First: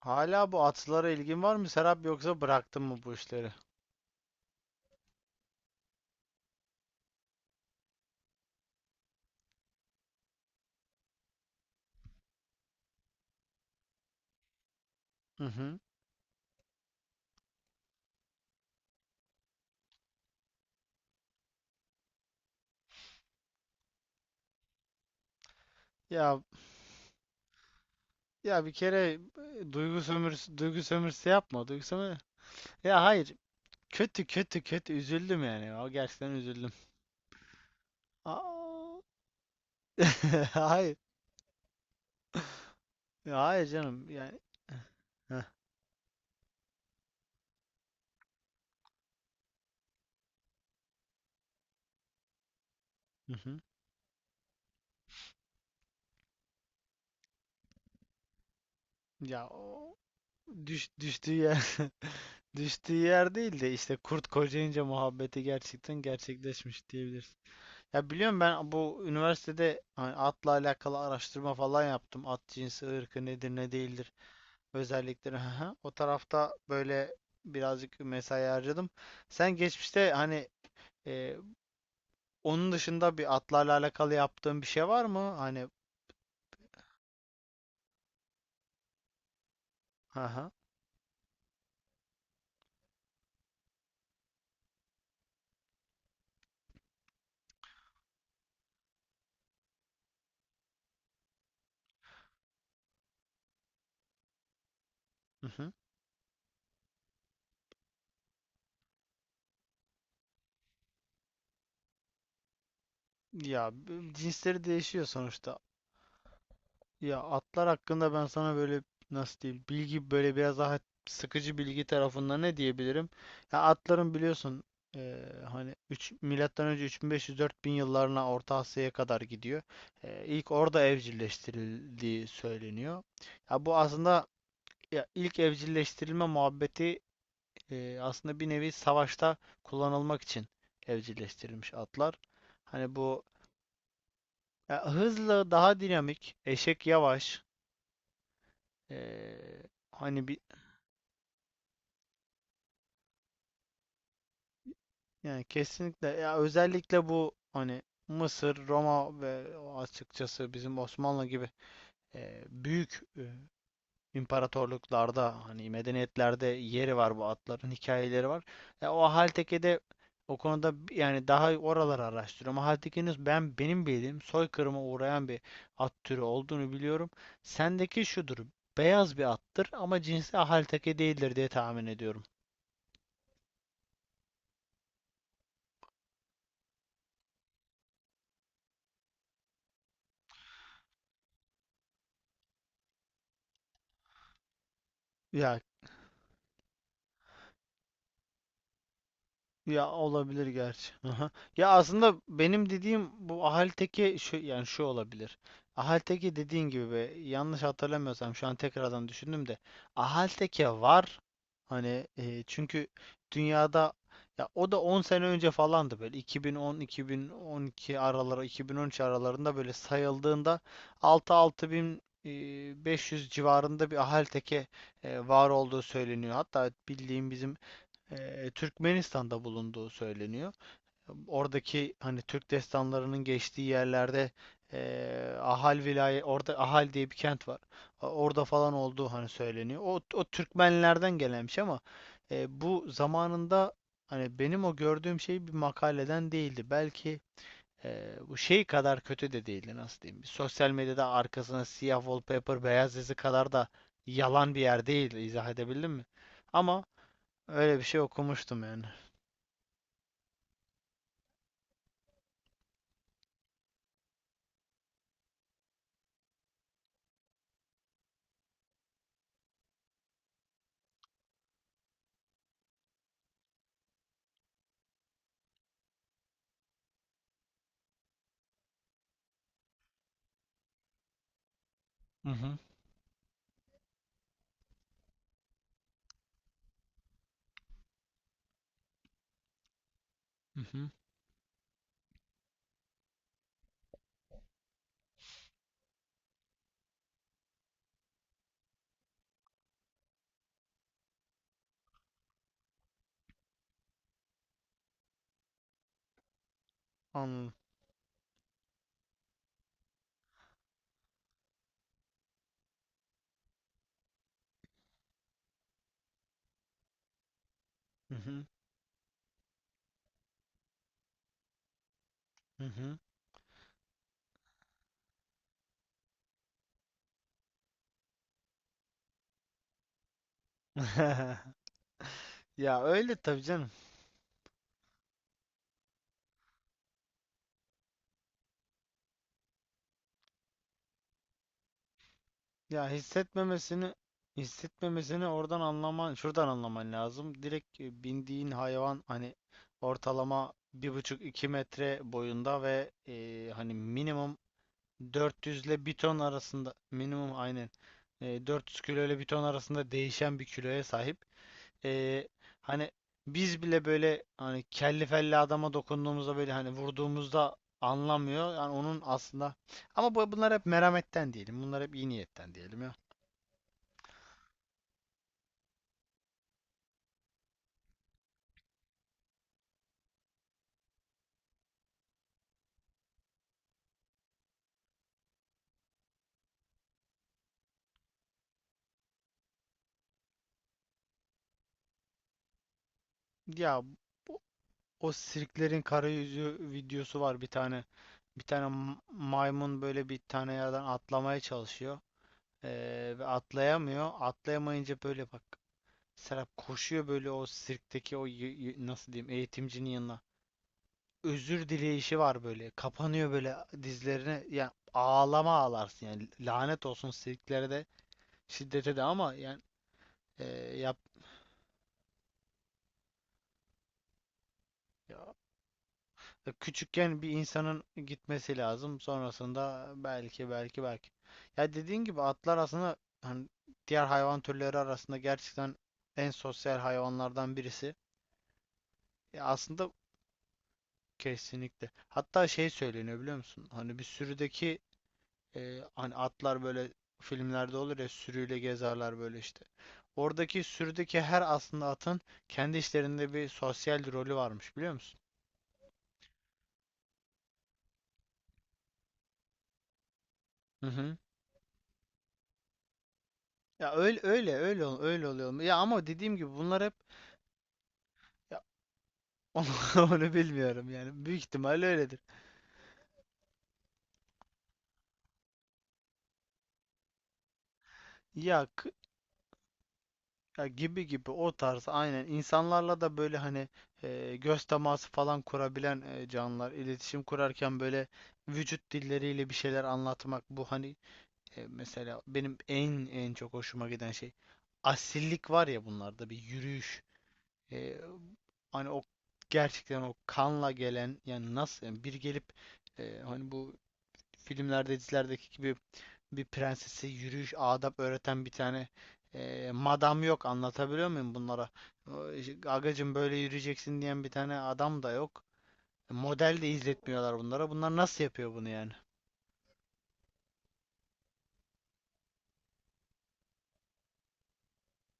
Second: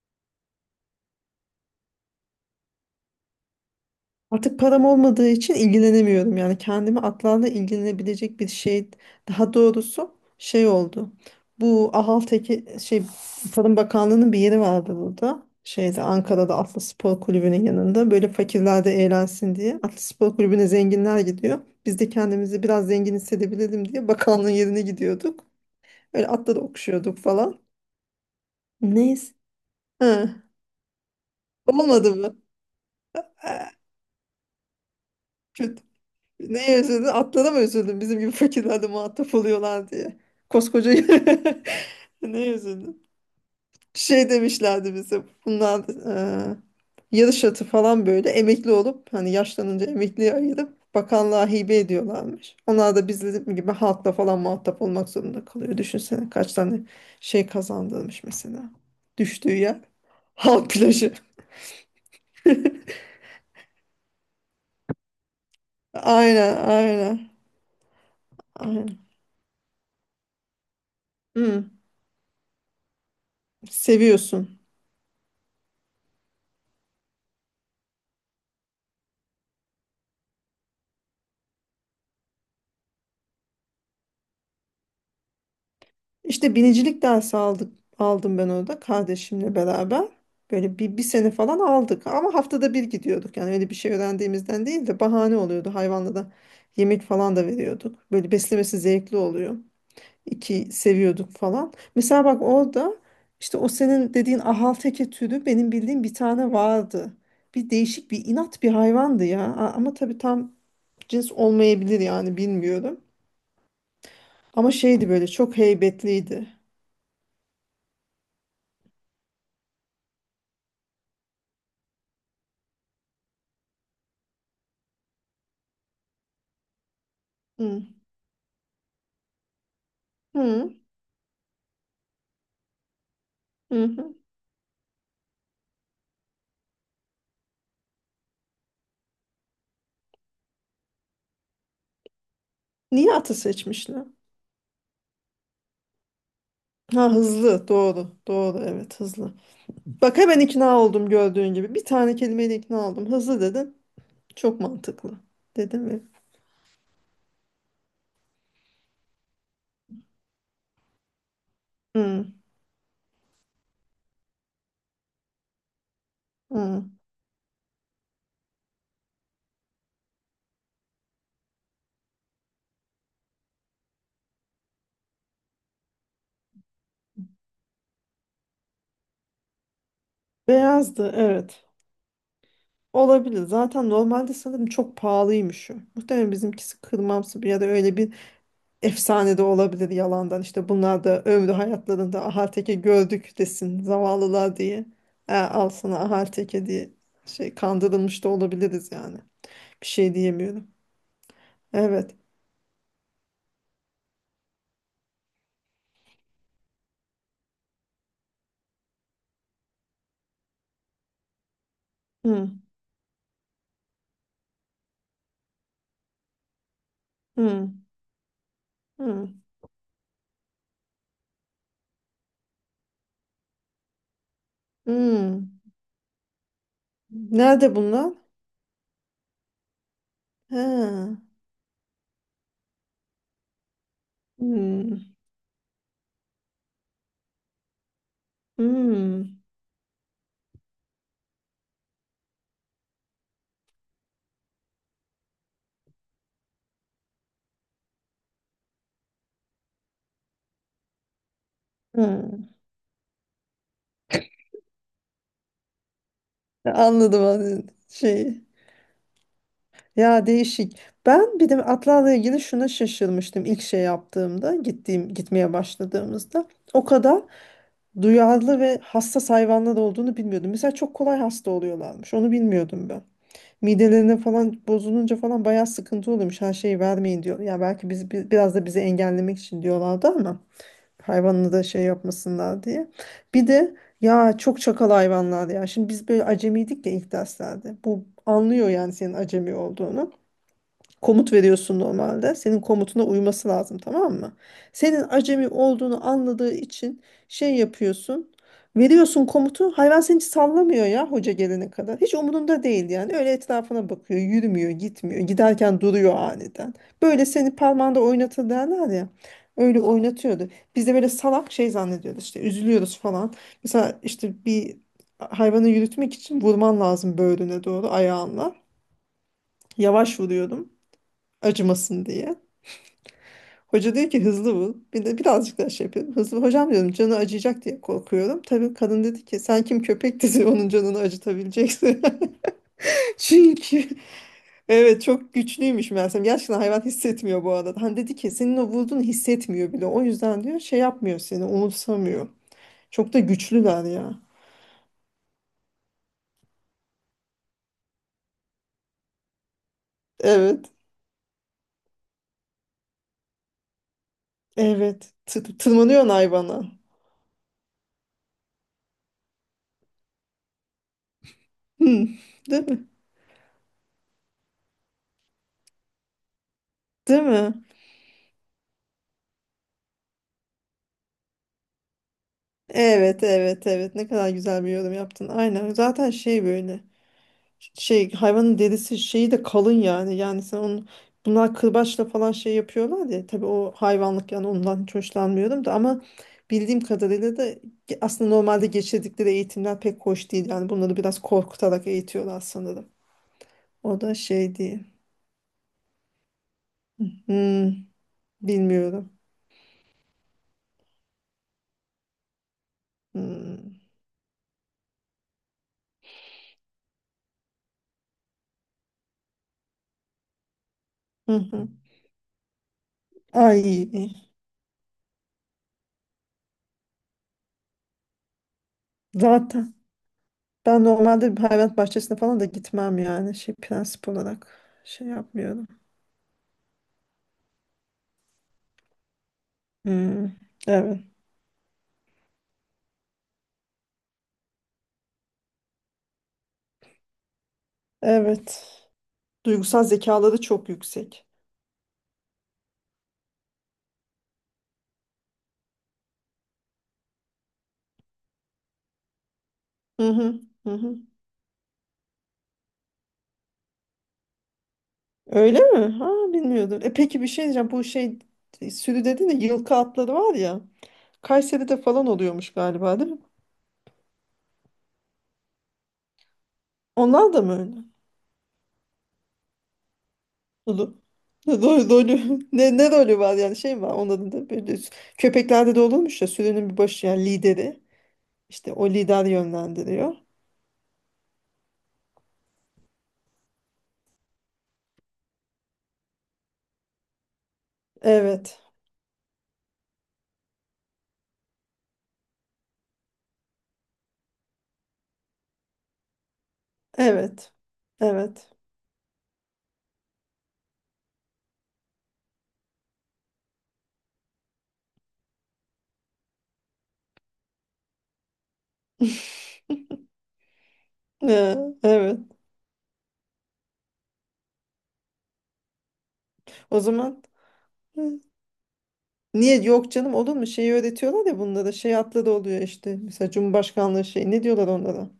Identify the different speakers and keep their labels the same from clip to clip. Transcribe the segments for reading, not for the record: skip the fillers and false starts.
Speaker 1: Hala bu atlara ilgin var mı, Serap, yoksa bıraktın mı bu işleri?
Speaker 2: Artık param olmadığı için ilgilenemiyorum. Yani kendimi atlarla ilgilenebilecek bir şey, daha doğrusu şey oldu. Bu Ahalteki şey, Tarım Bakanlığı'nın bir yeri vardı
Speaker 1: Hı
Speaker 2: burada.
Speaker 1: hı.
Speaker 2: Şeyde, Ankara'da Atlı Spor Kulübü'nün yanında. Böyle fakirler de eğlensin diye. Atlı Spor Kulübü'ne zenginler gidiyor. Biz de kendimizi biraz zengin hissedebilelim diye bakanlığın yerine gidiyorduk. Öyle
Speaker 1: Ya
Speaker 2: atları okşuyorduk falan.
Speaker 1: ya bir kere,
Speaker 2: Neyse.
Speaker 1: duygu
Speaker 2: Ha,
Speaker 1: sömürüsü duygu sömürüsü yapma.
Speaker 2: olmadı mı?
Speaker 1: Ya hayır. Kötü kötü kötü üzüldüm yani.
Speaker 2: Kötü.
Speaker 1: O, gerçekten üzüldüm.
Speaker 2: Neye üzüldün? Atlara mı üzüldün? Bizim gibi fakirlerle
Speaker 1: Aa.
Speaker 2: muhatap oluyorlar diye. Koskoca
Speaker 1: Hayır.
Speaker 2: neye üzüldün?
Speaker 1: Ya hayır canım.
Speaker 2: Şey
Speaker 1: Yani,
Speaker 2: demişlerdi bize.
Speaker 1: Heh,
Speaker 2: Bunlar e, yarış atı falan böyle emekli olup hani yaşlanınca emekliye ayırıp bakanlığa hibe ediyorlarmış. Onlar da
Speaker 1: hı
Speaker 2: bizim
Speaker 1: hı.
Speaker 2: gibi halkla falan muhatap olmak zorunda kalıyor. Düşünsene kaç tane şey kazandırmış mesela.
Speaker 1: Ya
Speaker 2: Düştüğü yer
Speaker 1: o
Speaker 2: halk plajı.
Speaker 1: düştüğü yer düştüğü yer değil de işte kurt kocayınca muhabbeti gerçekten
Speaker 2: Aynen
Speaker 1: gerçekleşmiş
Speaker 2: aynen.
Speaker 1: diyebiliriz. Ya biliyorum, ben
Speaker 2: Aynen.
Speaker 1: bu üniversitede hani atla alakalı araştırma
Speaker 2: Hı,
Speaker 1: falan yaptım. At cinsi, ırkı nedir, ne değildir,
Speaker 2: seviyorsun.
Speaker 1: özellikleri. haha. O tarafta böyle birazcık mesai harcadım. Sen geçmişte hani, e, onun dışında bir atlarla alakalı yaptığın bir şey var mı? Hani.
Speaker 2: İşte binicilik dersi aldım ben orada kardeşimle beraber.
Speaker 1: Haha.
Speaker 2: Böyle bir sene falan aldık ama haftada bir gidiyorduk. Yani öyle bir şey öğrendiğimizden değil de bahane oluyordu. Hayvanla da yemek falan da veriyorduk. Böyle beslemesi zevkli oluyor. İki seviyorduk falan. Mesela bak orada işte o senin dediğin ahalteke türü
Speaker 1: Hı.
Speaker 2: benim bildiğim bir tane vardı. Bir değişik bir inat bir hayvandı ya. Ama tabii tam cins olmayabilir yani bilmiyorum.
Speaker 1: Ya cinsleri
Speaker 2: Ama
Speaker 1: değişiyor
Speaker 2: şeydi, böyle çok
Speaker 1: sonuçta.
Speaker 2: heybetliydi.
Speaker 1: Ya atlar hakkında ben sana böyle, nasıl diyeyim, bilgi böyle biraz daha sıkıcı bilgi tarafında ne diyebilirim? Ya atların biliyorsun, hani 3 milattan önce 3500-4000
Speaker 2: Hı.
Speaker 1: yıllarına Orta Asya'ya kadar gidiyor. İlk
Speaker 2: Hı.
Speaker 1: orada evcilleştirildiği söyleniyor. Ya, bu
Speaker 2: Hı hı.
Speaker 1: aslında, ya ilk evcilleştirilme muhabbeti, aslında bir nevi savaşta kullanılmak için evcilleştirilmiş atlar. Hani
Speaker 2: Niye
Speaker 1: bu,
Speaker 2: atı seçmişler?
Speaker 1: ya hızlı, daha dinamik, eşek
Speaker 2: Ha
Speaker 1: yavaş.
Speaker 2: hızlı, doğru doğru, evet hızlı.
Speaker 1: Ee,
Speaker 2: Bak
Speaker 1: hani bir,
Speaker 2: hemen ikna oldum gördüğün gibi. Bir tane kelimeyle ikna oldum. Hızlı dedin. Çok mantıklı.
Speaker 1: yani
Speaker 2: Dedim mi?
Speaker 1: kesinlikle, ya özellikle bu, hani Mısır, Roma ve açıkçası bizim Osmanlı gibi,
Speaker 2: Hı,
Speaker 1: büyük, imparatorluklarda, hani medeniyetlerde
Speaker 2: hı.
Speaker 1: yeri var, bu atların hikayeleri var. Ya o Haltepe'de o konuda, yani daha oraları araştırıyorum. Haltepe'nin, benim bildiğim, soykırıma uğrayan bir at türü olduğunu biliyorum. Sendeki şudur. Beyaz bir attır ama cinsi Halteke
Speaker 2: Beyazdı
Speaker 1: değildir diye
Speaker 2: evet.
Speaker 1: tahmin ediyorum.
Speaker 2: Olabilir. Zaten normalde sanırım çok pahalıymış o. Muhtemelen bizimkisi kırmamsı bir ya da öyle bir efsane de olabilir yalandan. İşte bunlar da ömrü hayatlarında ahal gördük desin zavallılar diye.
Speaker 1: Ya
Speaker 2: Al sana ahal diye şey kandırılmış da olabiliriz yani. Bir
Speaker 1: Ya
Speaker 2: şey
Speaker 1: olabilir
Speaker 2: diyemiyorum.
Speaker 1: gerçi. Aha. Ya aslında
Speaker 2: Evet.
Speaker 1: benim dediğim bu Ahalteki, şu yani, şu olabilir. Ahalteki dediğin gibi, yanlış hatırlamıyorsam, şu an tekrardan düşündüm de Ahalteki var. Hani,
Speaker 2: Hı,
Speaker 1: çünkü dünyada, ya o da 10 sene önce falandı, böyle 2010,
Speaker 2: hı,
Speaker 1: 2012 araları, 2013
Speaker 2: hı,
Speaker 1: aralarında böyle sayıldığında 6-6500 civarında bir Ahalteki,
Speaker 2: hı.
Speaker 1: var olduğu söyleniyor. Hatta bildiğim bizim,
Speaker 2: Nerede bunlar?
Speaker 1: Türkmenistan'da bulunduğu söyleniyor.
Speaker 2: Ha.
Speaker 1: Oradaki hani Türk destanlarının geçtiği yerlerde,
Speaker 2: Hı,
Speaker 1: Ahal vilayet, orada Ahal diye bir kent var. Orada falan olduğu
Speaker 2: hı,
Speaker 1: hani söyleniyor. O Türkmenlerden gelenmiş, ama bu zamanında hani benim o gördüğüm şey bir makaleden değildi. Belki bu şey kadar kötü de değildi, nasıl diyeyim. Sosyal medyada arkasına siyah
Speaker 2: hı.
Speaker 1: wallpaper beyaz yazı kadar da yalan bir yer değildi. İzah edebildim mi? Ama
Speaker 2: Anladım anladım.
Speaker 1: Öyle bir şey
Speaker 2: Şey.
Speaker 1: okumuştum yani.
Speaker 2: Ya değişik. Ben bir de atlarla ilgili şuna şaşırmıştım ilk şey yaptığımda, gitmeye başladığımızda. O kadar duyarlı ve hassas hayvanlar olduğunu bilmiyordum. Mesela çok kolay hasta oluyorlarmış. Onu bilmiyordum ben. Midelerine falan bozulunca falan bayağı sıkıntı oluyormuş. Her şeyi vermeyin diyor. Ya belki biraz da bizi engellemek için diyorlardı ama hayvanını da şey
Speaker 1: Hı hı.
Speaker 2: yapmasınlar diye. Bir de ya çok çakal hayvanlar ya. Şimdi biz böyle acemiydik ya ilk derslerde. Bu anlıyor yani senin acemi olduğunu.
Speaker 1: Hı hı.
Speaker 2: Komut veriyorsun normalde. Senin komutuna uyması lazım, tamam mı? Senin acemi olduğunu anladığı için şey yapıyorsun. Veriyorsun komutu. Hayvan seni hiç sallamıyor ya hoca gelene kadar. Hiç umurunda değil yani. Öyle etrafına bakıyor. Yürümüyor, gitmiyor. Giderken duruyor aniden. Böyle
Speaker 1: Anladım.
Speaker 2: seni parmağında oynatır derler ya. Öyle oynatıyordu. Biz de böyle salak şey zannediyoruz işte. Üzülüyoruz falan. Mesela işte bir hayvanı yürütmek için vurman lazım böğrüne doğru
Speaker 1: Hı hı.
Speaker 2: ayağınla. Yavaş vuruyordum acımasın diye.
Speaker 1: Hı hı.
Speaker 2: Hoca diyor ki hızlı vur. Bir de birazcık daha şey yapıyorum. Hızlı vur. Hocam diyorum canı acıyacak diye korkuyorum. Tabii kadın dedi ki sen kim köpek dedi onun canını acıtabileceksin.
Speaker 1: Ya, öyle tabii canım.
Speaker 2: Çünkü evet çok güçlüymüş meğersem. Gerçekten hayvan hissetmiyor bu arada. Hani dedi ki senin o vurduğunu hissetmiyor bile. O yüzden diyor şey yapmıyor, seni umursamıyor.
Speaker 1: Ya,
Speaker 2: Çok da güçlüler ya.
Speaker 1: hissetmemesini oradan anlaman, şuradan anlaman lazım. Direkt, bindiğin hayvan hani ortalama
Speaker 2: Evet.
Speaker 1: 1,5-2 metre boyunda ve, hani minimum
Speaker 2: Evet.
Speaker 1: 400 ile bir
Speaker 2: Tırmanıyorsun
Speaker 1: ton
Speaker 2: hayvana.
Speaker 1: arasında, minimum, aynen, 400 kilo ile bir ton arasında değişen bir kiloya sahip.
Speaker 2: Hı.
Speaker 1: Ee,
Speaker 2: Değil mi?
Speaker 1: hani biz bile böyle, hani kelli felli adama dokunduğumuzda böyle, hani
Speaker 2: Değil mi?
Speaker 1: vurduğumuzda anlamıyor. Yani onun aslında, ama bunlar hep merhametten diyelim. Bunlar hep iyi niyetten diyelim ya.
Speaker 2: Evet evet evet, ne kadar güzel bir yorum yaptın. Aynen zaten şey böyle, şey hayvanın derisi şeyi de kalın yani. Yani sen onu, bunlar kırbaçla falan şey yapıyorlar ya. Tabii o hayvanlık yani ondan hiç hoşlanmıyorum da ama bildiğim kadarıyla da aslında normalde geçirdikleri eğitimler pek hoş değil. Yani bunları biraz korkutarak eğitiyorlar sanırım.
Speaker 1: Ya
Speaker 2: O da
Speaker 1: bu-
Speaker 2: şey değil.
Speaker 1: o sirklerin karayüzü videosu var bir
Speaker 2: Hmm,
Speaker 1: tane. Bir tane
Speaker 2: bilmiyorum.
Speaker 1: maymun böyle bir tane yerden atlamaya çalışıyor. Ve
Speaker 2: Hmm.
Speaker 1: atlayamıyor. Atlayamayınca böyle, bak, Serap koşuyor böyle o sirkteki o, nasıl diyeyim, eğitimcinin yanına.
Speaker 2: Hı
Speaker 1: Özür
Speaker 2: hı.
Speaker 1: dileyişi var böyle. Kapanıyor böyle
Speaker 2: Ay,
Speaker 1: dizlerine. Yani ağlama ağlarsın yani. Lanet olsun siliklere de, şiddete de, ama yani,
Speaker 2: zaten
Speaker 1: e,
Speaker 2: ben
Speaker 1: yap,
Speaker 2: normalde bir hayvanat bahçesine falan da gitmem yani şey, prensip olarak şey
Speaker 1: ya-
Speaker 2: yapmıyorum.
Speaker 1: küçükken bir insanın gitmesi lazım. Sonrasında
Speaker 2: Hmm.
Speaker 1: belki, belki,
Speaker 2: Evet.
Speaker 1: belki. Ya, dediğin gibi, atlar aslında hani diğer hayvan türleri arasında gerçekten en sosyal hayvanlardan birisi.
Speaker 2: Evet.
Speaker 1: Ya
Speaker 2: Duygusal
Speaker 1: aslında
Speaker 2: zekaları çok yüksek.
Speaker 1: kesinlikle. Hatta şey söyleniyor biliyor musun? Hani bir sürüdeki, hani atlar böyle filmlerde olur ya, sürüyle gezerler böyle işte.
Speaker 2: Hı hı,
Speaker 1: Oradaki
Speaker 2: hı hı.
Speaker 1: sürüdeki her aslında atın kendi işlerinde bir sosyal rolü varmış biliyor musun?
Speaker 2: Öyle mi? Ha, bilmiyordum. E peki bir şey diyeceğim. Bu şey, sürü dedin de yılkı atları var ya.
Speaker 1: Hı hı.
Speaker 2: Kayseri'de falan oluyormuş galiba değil mi?
Speaker 1: Ya öyle öyle öyle, öyle oluyor. Ya ama dediğim gibi bunlar hep,
Speaker 2: Onlar da mı öyle?
Speaker 1: ya, onu, onu bilmiyorum
Speaker 2: Rol,
Speaker 1: yani. Büyük ihtimalle öyledir.
Speaker 2: Rolü. Ne rolü var yani, şey mi var onların da böyle köpeklerde de olurmuş ya, sürünün bir başı yani lideri.
Speaker 1: Ya,
Speaker 2: İşte o lider yönlendiriyor.
Speaker 1: ya gibi gibi, o tarz, aynen, insanlarla da böyle hani, göz teması falan kurabilen, canlılar iletişim kurarken böyle
Speaker 2: Evet.
Speaker 1: vücut dilleriyle bir şeyler anlatmak bu hani. E, mesela benim en çok hoşuma giden şey, asillik var ya bunlarda, bir yürüyüş.
Speaker 2: Evet.
Speaker 1: E,
Speaker 2: Evet.
Speaker 1: hani o gerçekten o kanla gelen, yani nasıl yani, bir gelip, hani bu filmlerde dizilerdeki gibi bir prensese yürüyüş adap öğreten bir tane, madam yok, anlatabiliyor muyum
Speaker 2: Ee,
Speaker 1: bunlara?
Speaker 2: evet.
Speaker 1: O, işte, Agacım böyle yürüyeceksin diyen bir tane adam da yok. E, Model de
Speaker 2: O zaman
Speaker 1: izletmiyorlar bunlara. Bunlar nasıl yapıyor bunu yani?
Speaker 2: niye yok canım, olur mu? Şeyi öğretiyorlar ya bunlara. Şey atlı da oluyor işte. Mesela Cumhurbaşkanlığı şey, ne diyorlar onlara?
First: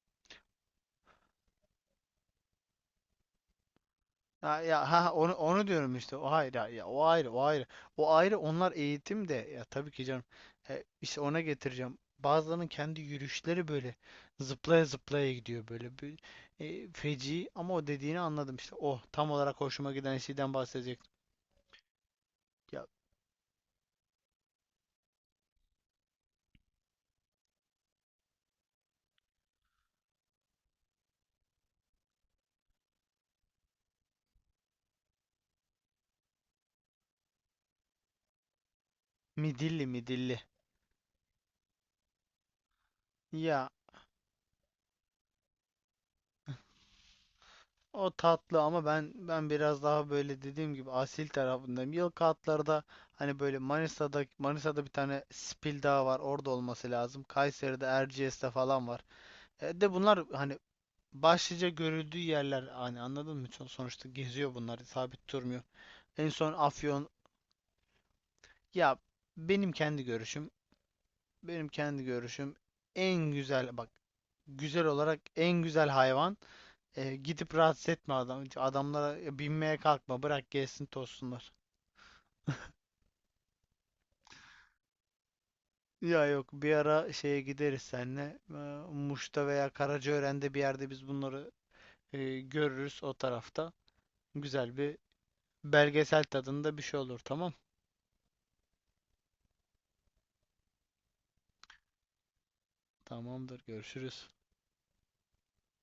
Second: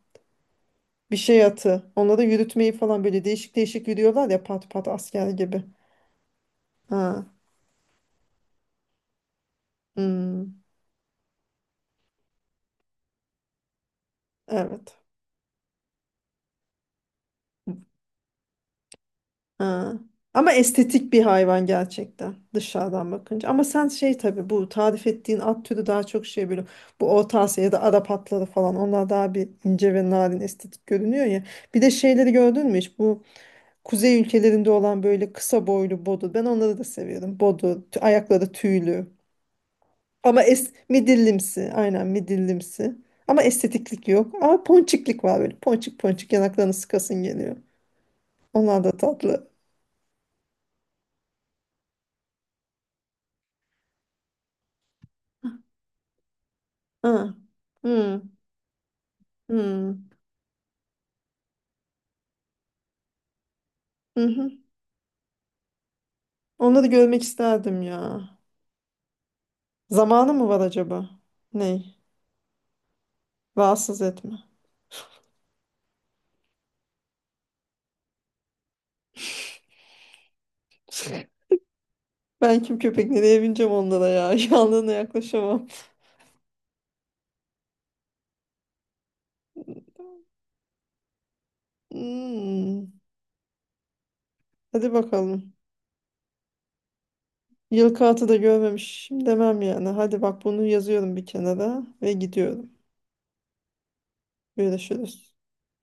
Speaker 2: Bir şey atı. Onlara yürütmeyi falan, böyle değişik değişik yürüyorlar ya
Speaker 1: Ha,
Speaker 2: pat
Speaker 1: ya,
Speaker 2: pat
Speaker 1: ha ha,
Speaker 2: asker gibi.
Speaker 1: onu diyorum işte. O ayrı, ha, ya, o
Speaker 2: Ha.
Speaker 1: ayrı, o ayrı. O ayrı, onlar eğitim de ya, tabii ki canım.
Speaker 2: Hmm.
Speaker 1: E, işte ona getireceğim. Bazılarının kendi yürüyüşleri böyle zıplaya
Speaker 2: Evet.
Speaker 1: zıplaya gidiyor böyle bir, feci, ama o dediğini anladım işte. Oh, tam olarak hoşuma
Speaker 2: Ha.
Speaker 1: giden
Speaker 2: Ama
Speaker 1: şeyden bahsedecektim.
Speaker 2: estetik bir hayvan gerçekten
Speaker 1: Ya,
Speaker 2: dışarıdan bakınca. Ama sen şey, tabii bu tarif ettiğin at türü daha çok şey böyle, bu Orta Asya ya da Arap atları falan, onlar daha bir ince ve narin estetik görünüyor ya. Bir de şeyleri gördün mü hiç? Bu Kuzey ülkelerinde olan böyle kısa boylu bodu. Ben onları da seviyorum. Bodu, ayakları tüylü.
Speaker 1: midilli midilli.
Speaker 2: Ama es midillimsi. Aynen midillimsi. Ama
Speaker 1: Ya,
Speaker 2: estetiklik yok. Ama ponçiklik var böyle. Ponçik ponçik yanaklarını sıkasın geliyor.
Speaker 1: o tatlı ama
Speaker 2: Onlar da
Speaker 1: ben
Speaker 2: tatlı.
Speaker 1: biraz daha böyle dediğim gibi asil tarafındayım. Yılkı atlarda hani böyle, Manisa'da bir tane Spil Dağı var. Orada olması lazım.
Speaker 2: Hı.
Speaker 1: Kayseri'de
Speaker 2: Hı.
Speaker 1: Erciyes'te falan var. E, de
Speaker 2: Hı.
Speaker 1: bunlar hani başlıca görüldüğü yerler hani, anladın mı? Sonuçta
Speaker 2: Hı hı.
Speaker 1: geziyor bunlar, sabit durmuyor. En son
Speaker 2: Onları
Speaker 1: Afyon.
Speaker 2: görmek isterdim ya.
Speaker 1: Ya, benim kendi
Speaker 2: Zamanı mı
Speaker 1: görüşüm
Speaker 2: var acaba?
Speaker 1: benim
Speaker 2: Ney?
Speaker 1: kendi görüşüm, en güzel, bak,
Speaker 2: Rahatsız etme.
Speaker 1: güzel olarak en güzel hayvan. E, gidip rahatsız etme adam. Adamlara binmeye kalkma. Bırak gelsin, tozsunlar.
Speaker 2: Ben kim köpek nereye bineceğim onlara ya. Yanlarına yaklaşamam.
Speaker 1: Ya yok, bir ara şeye gideriz seninle. E, Muş'ta veya Karacaören'de bir yerde biz bunları,
Speaker 2: Hmm.
Speaker 1: görürüz o tarafta. Güzel
Speaker 2: Hadi
Speaker 1: bir
Speaker 2: bakalım.
Speaker 1: belgesel tadında bir şey olur, tamam.
Speaker 2: Yılkı atı da görmemişim demem yani. Hadi bak bunu yazıyorum bir kenara ve gidiyorum.
Speaker 1: Tamamdır, görüşürüz.
Speaker 2: Görüşürüz.